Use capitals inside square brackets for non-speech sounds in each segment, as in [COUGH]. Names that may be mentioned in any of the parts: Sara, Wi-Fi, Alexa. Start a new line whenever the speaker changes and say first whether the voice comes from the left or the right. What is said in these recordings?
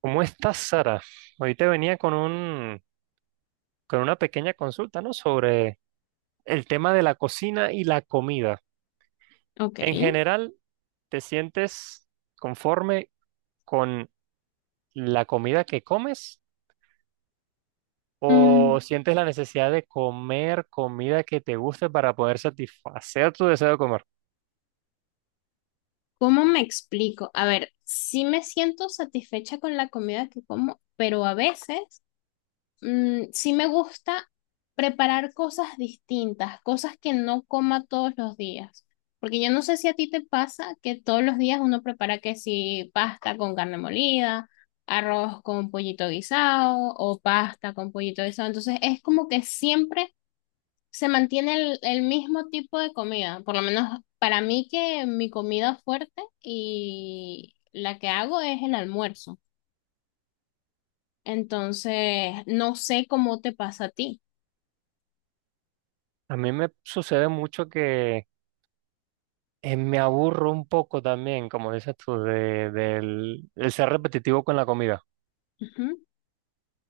right: ¿Cómo estás, Sara? Hoy te venía con una pequeña consulta, ¿no? Sobre el tema de la cocina y la comida.
left: Ok.
right: En general, ¿te sientes conforme con la comida que comes o
left: Mm,
right: sientes la necesidad de comer comida que te guste para poder satisfacer tu deseo de comer?
left: ¿Cómo me explico? A ver, sí me siento satisfecha con la comida que como, pero a veces sí me gusta preparar cosas distintas, cosas que no coma todos los días. Porque yo no sé si a ti te pasa que todos los días uno prepara que si pasta con carne molida, arroz con pollito guisado o pasta con pollito guisado. Entonces es como que siempre se mantiene el mismo tipo de comida, por lo menos para mí que mi comida fuerte y la que hago es el almuerzo. Entonces, no sé cómo te pasa a ti.
right: A mí me sucede mucho que me aburro un poco también, como dices tú, de, del el ser repetitivo con la comida.
left: Ujú.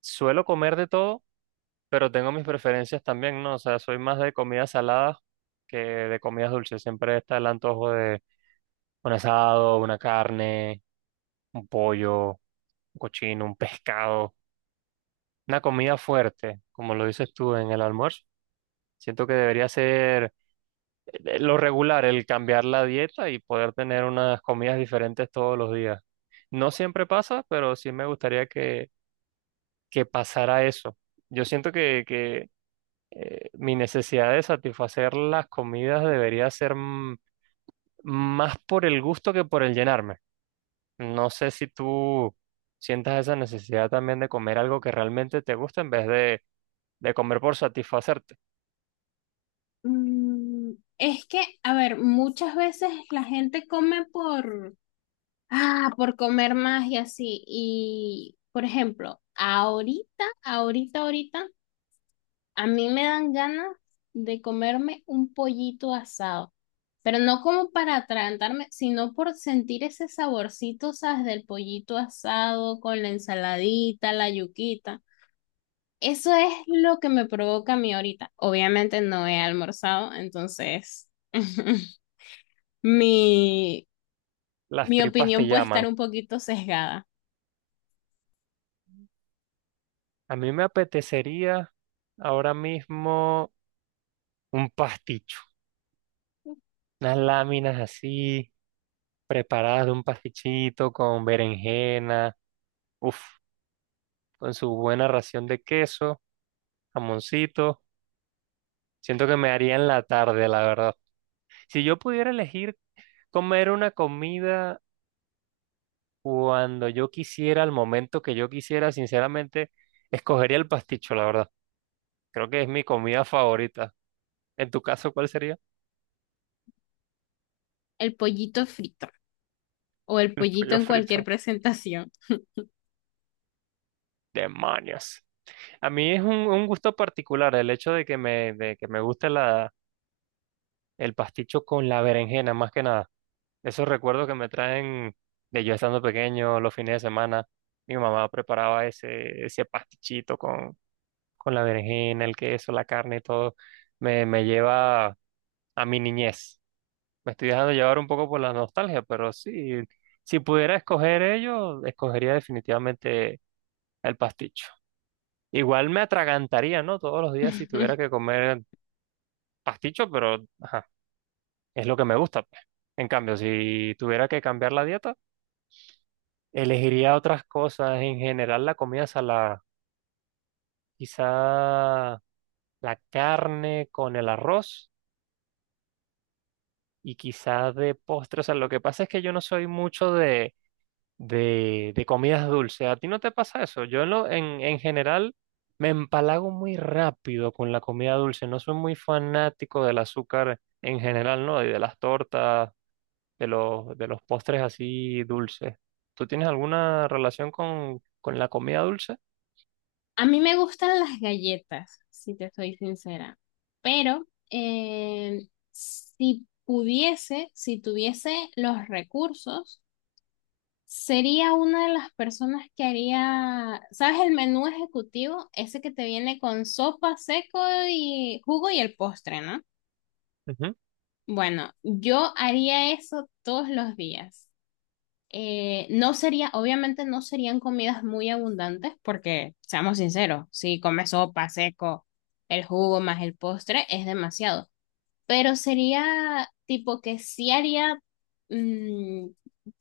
right: Suelo comer de todo pero tengo mis preferencias también, ¿no? O sea, soy más de comidas saladas que de comidas dulces. Siempre está el antojo de un asado, una carne, un pollo, un cochino, un pescado, una comida fuerte, como lo dices tú en el almuerzo. Siento que debería ser lo regular, el cambiar la dieta y poder tener unas comidas diferentes todos los días. No siempre pasa, pero sí me gustaría que pasara eso. Yo siento que mi necesidad de satisfacer las comidas debería ser más por el gusto que por el llenarme. No sé si tú sientas esa necesidad también de comer algo que realmente te gusta en vez de comer por satisfacerte.
left: Mm, es que, a ver, muchas veces la gente come ah, por comer más y así. Y, por ejemplo, ahorita a mí me dan ganas de comerme un pollito asado, pero no como para atragantarme, sino por sentir ese saborcito, ¿sabes? Del pollito asado con la ensaladita, la yuquita. Eso es lo que me provoca a mí ahorita. Obviamente no he almorzado, entonces [LAUGHS] mi,
right: Las
left: mi
right: tripas
left: opinión
right: te
left: puede estar
right: llaman.
left: un poquito sesgada.
right: A mí me apetecería ahora mismo un pasticho, unas láminas así preparadas de un pastichito con berenjena, uf, con su buena ración de queso, jamoncito. Siento que me haría en la tarde, la verdad. Si yo pudiera elegir comer una comida cuando yo quisiera, al momento que yo quisiera, sinceramente, escogería el pasticho, la verdad. Creo que es mi comida favorita. En tu caso, ¿cuál sería?
left: El pollito frito o el
right: [LAUGHS]
left: pollito
right: Pollo
left: en cualquier
right: frito.
left: presentación.
right: Demonios. A mí es un gusto particular el hecho de que me guste el pasticho con la berenjena, más que nada. Esos recuerdos que me traen de yo estando pequeño, los fines de semana. Mi mamá preparaba ese pastichito con la berenjena, el queso, la carne y todo, me lleva a mi niñez. Me estoy dejando llevar un poco por la nostalgia, pero sí, si pudiera escoger ello, escogería definitivamente el pasticho. Igual me atragantaría, ¿no? Todos los días si tuviera
left: [LAUGHS]
right: que comer pasticho, pero ajá, es lo que me gusta, pues. En cambio, si tuviera que cambiar la dieta, elegiría otras cosas. En general, la comida salada, quizá la carne con el arroz y quizás de postres. O sea, lo que pasa es que yo no soy mucho de comidas dulces. ¿A ti no te pasa eso? Yo en, lo- En general me empalago muy rápido con la comida dulce. No soy muy fanático del azúcar en general, ¿no? Y de las tortas, de los postres así dulces. ¿Tú tienes alguna relación con la comida dulce?
left: A mí me gustan las galletas, si te soy sincera, pero si pudiese, si tuviese los recursos, sería una de las personas que haría, ¿sabes? El menú ejecutivo, ese que te viene con sopa, seco y jugo y el postre, ¿no?
right: Ujú.
left: Bueno, yo haría eso todos los días. Obviamente no serían comidas muy abundantes porque, seamos sinceros, si comes sopa, seco, el jugo más el postre es demasiado, pero sería tipo que sí haría mm,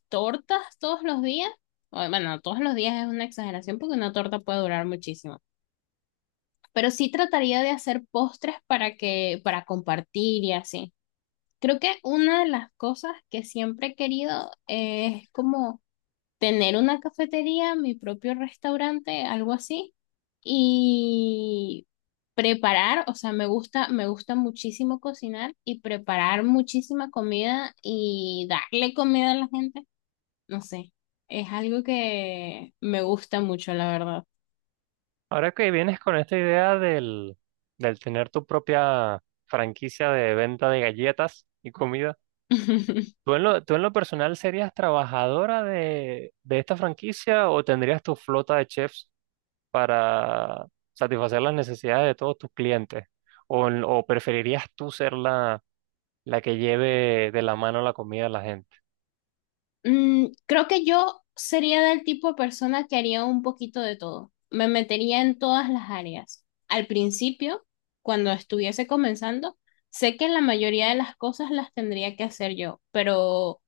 left: tortas todos los días, o, bueno, todos los días es una exageración porque una torta puede durar muchísimo, pero sí trataría de hacer postres para para compartir y así. Creo que una de las cosas que siempre he querido es como tener una cafetería, mi propio restaurante, algo así, y preparar, o sea, me gusta muchísimo cocinar y preparar muchísima comida y darle comida a la gente, no sé, es algo que me gusta mucho, la verdad.
right: Ahora que vienes con esta idea del tener tu propia franquicia de venta de galletas y comida,
left: [LAUGHS]
right: ¿tú tú en lo personal serías trabajadora de esta franquicia o tendrías tu flota de chefs para satisfacer las necesidades de todos tus clientes? ¿O, o preferirías tú ser la que lleve de la mano la comida a la gente?
left: Creo que yo sería del tipo de persona que haría un poquito de todo. Me metería en todas las áreas. Al principio, cuando estuviese comenzando, sé que la mayoría de las cosas las tendría que hacer yo, pero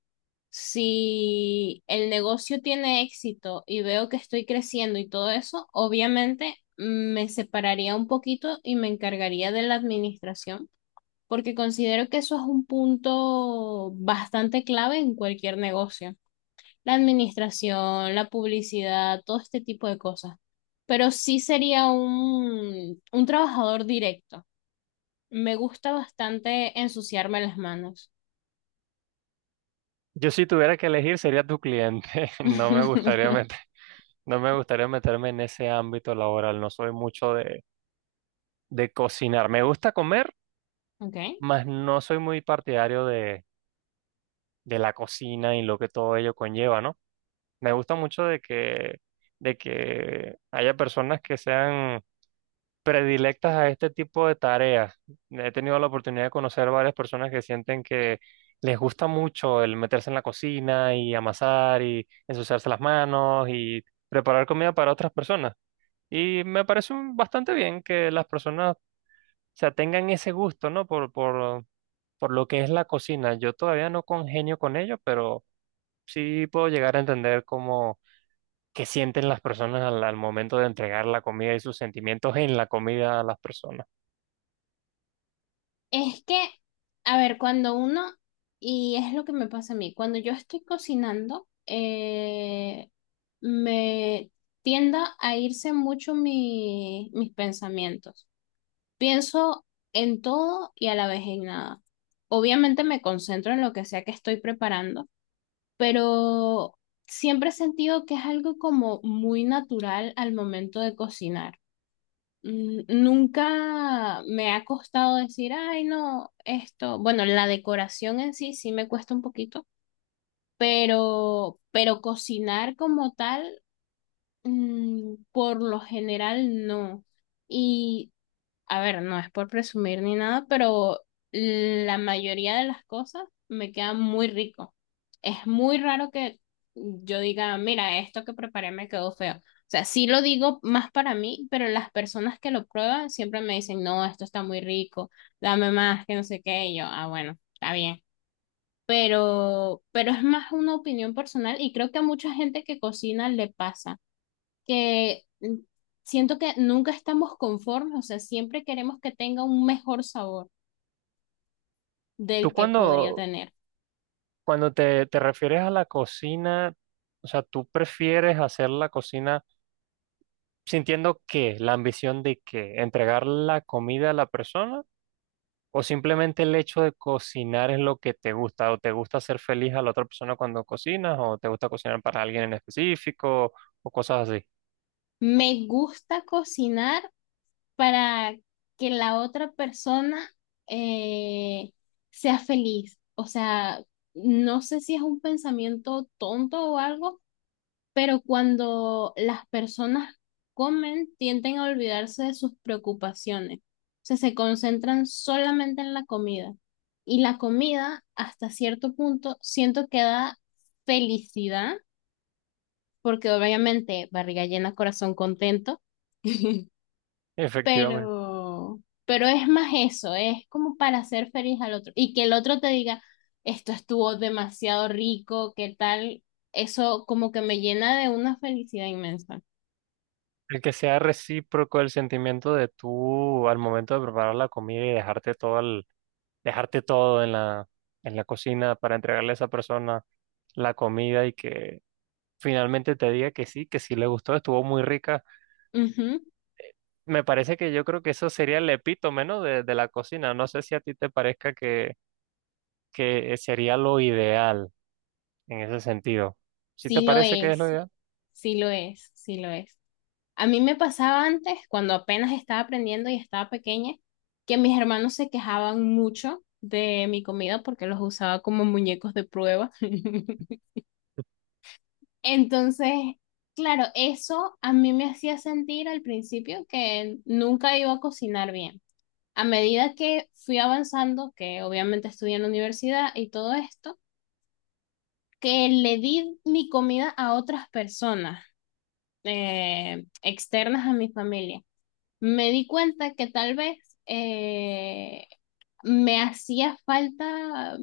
left: si el negocio tiene éxito y veo que estoy creciendo y todo eso, obviamente me separaría un poquito y me encargaría de la administración, porque considero que eso es un punto bastante clave en cualquier negocio la administración, la publicidad, todo este tipo de cosas. Pero sí sería un trabajador directo. Me gusta bastante ensuciarme las manos.
right: Yo si tuviera que elegir sería tu cliente. [LAUGHS]
left: [LAUGHS]
right: No me gustaría meterme en ese ámbito laboral. No soy mucho de cocinar. Me gusta comer,
left: Ok.
right: mas no soy muy partidario de la cocina y lo que todo ello conlleva, ¿no? Me gusta mucho de que haya personas que sean predilectas a este tipo de tareas. He tenido la oportunidad de conocer varias personas que sienten que les gusta mucho el meterse en la cocina y amasar y ensuciarse las manos y preparar comida para otras personas. Y me parece bastante bien que las personas, o sea, tengan ese gusto, ¿no? Por lo que es la cocina. Yo todavía no congenio con ello, pero sí puedo llegar a entender qué sienten las personas al momento de entregar la comida y sus sentimientos en la comida a las personas.
left: Es que, a ver, y es lo que me pasa a mí, cuando yo estoy cocinando, me tienda a irse mucho mis pensamientos. Pienso en todo y a la vez en nada. Obviamente me concentro en lo que sea que estoy preparando, pero siempre he sentido que es algo como muy natural al momento de cocinar. Nunca me ha costado decir, ay, no, esto, bueno, la decoración en sí sí me cuesta un poquito, pero cocinar como tal, por lo general no. Y a ver, no es por presumir ni nada, pero la mayoría de las cosas me quedan muy rico. Es muy raro que yo diga, mira, esto que preparé me quedó feo. O sea, sí lo digo más para mí, pero las personas que lo prueban siempre me dicen, no, esto está muy rico, dame más, que no sé qué. Y yo, ah, bueno, está bien. Pero es más una opinión personal y creo que a mucha gente que cocina le pasa que siento que nunca estamos conformes, o sea, siempre queremos que tenga un mejor sabor
right: Tú
left: del que podría tener.
right: cuando te refieres a la cocina, o sea, tú prefieres hacer la cocina sintiendo qué, la ambición de qué, entregar la comida a la persona o simplemente el hecho de cocinar es lo que te gusta o te gusta hacer feliz a la otra persona cuando cocinas o te gusta cocinar para alguien en específico o cosas así.
left: Me gusta cocinar para que la otra persona eh, sea feliz, o sea, no sé si es un pensamiento tonto o algo pero cuando las personas comen, tienden a olvidarse de sus preocupaciones. O sea, se concentran solamente en la comida. Y la comida, hasta cierto punto, siento que da felicidad, porque obviamente barriga llena, corazón contento. [LAUGHS]
right: Efectivamente.
left: Pero, pero es más eso, es como para hacer feliz al otro. Y que el otro te diga, esto estuvo demasiado rico, ¿qué tal? Eso como que me llena de una felicidad inmensa.
right: El que sea recíproco el sentimiento de tú al momento de preparar la comida y dejarte todo en en la cocina para entregarle a esa persona la comida y que finalmente te diga que sí le gustó, estuvo muy rica.
left: Ujú,
right: Me parece que yo creo que eso sería el epítome, ¿no? De la cocina. No sé si a ti te parezca que sería lo ideal en ese sentido. ¿Sí te
left: sí lo
right: parece que es lo
left: es,
right: ideal?
left: sí lo es, sí lo es. A mí me pasaba antes, cuando apenas estaba aprendiendo y estaba pequeña, que mis hermanos se quejaban mucho de mi comida porque los usaba como muñecos de prueba. [LAUGHS] Entonces, claro, eso a mí me hacía sentir al principio que nunca iba a cocinar bien. A medida que fui avanzando, que obviamente estudié en la universidad y todo esto, que le di mi comida a otras personas externas a mi familia. Me di cuenta que tal vez eh, me hacía falta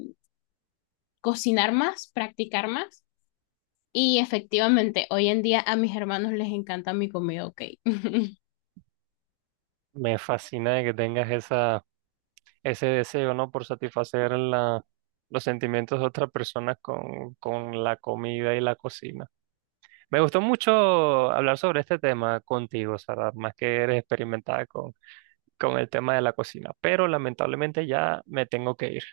left: cocinar más, practicar más. Y efectivamente, hoy en día a mis hermanos les encanta mi comida, ok. [LAUGHS]
right: Me fascina de que tengas esa ese deseo, ¿no? Por satisfacer los sentimientos de otras personas con la comida y la cocina. Me gustó mucho hablar sobre este tema contigo, Sara, más que eres experimentada con el tema de la cocina, pero lamentablemente ya me tengo que ir.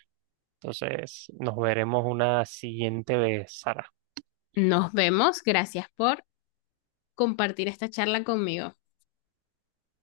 right: Entonces, nos veremos una siguiente vez, Sara.
left: Nos vemos. Gracias por compartir esta charla conmigo.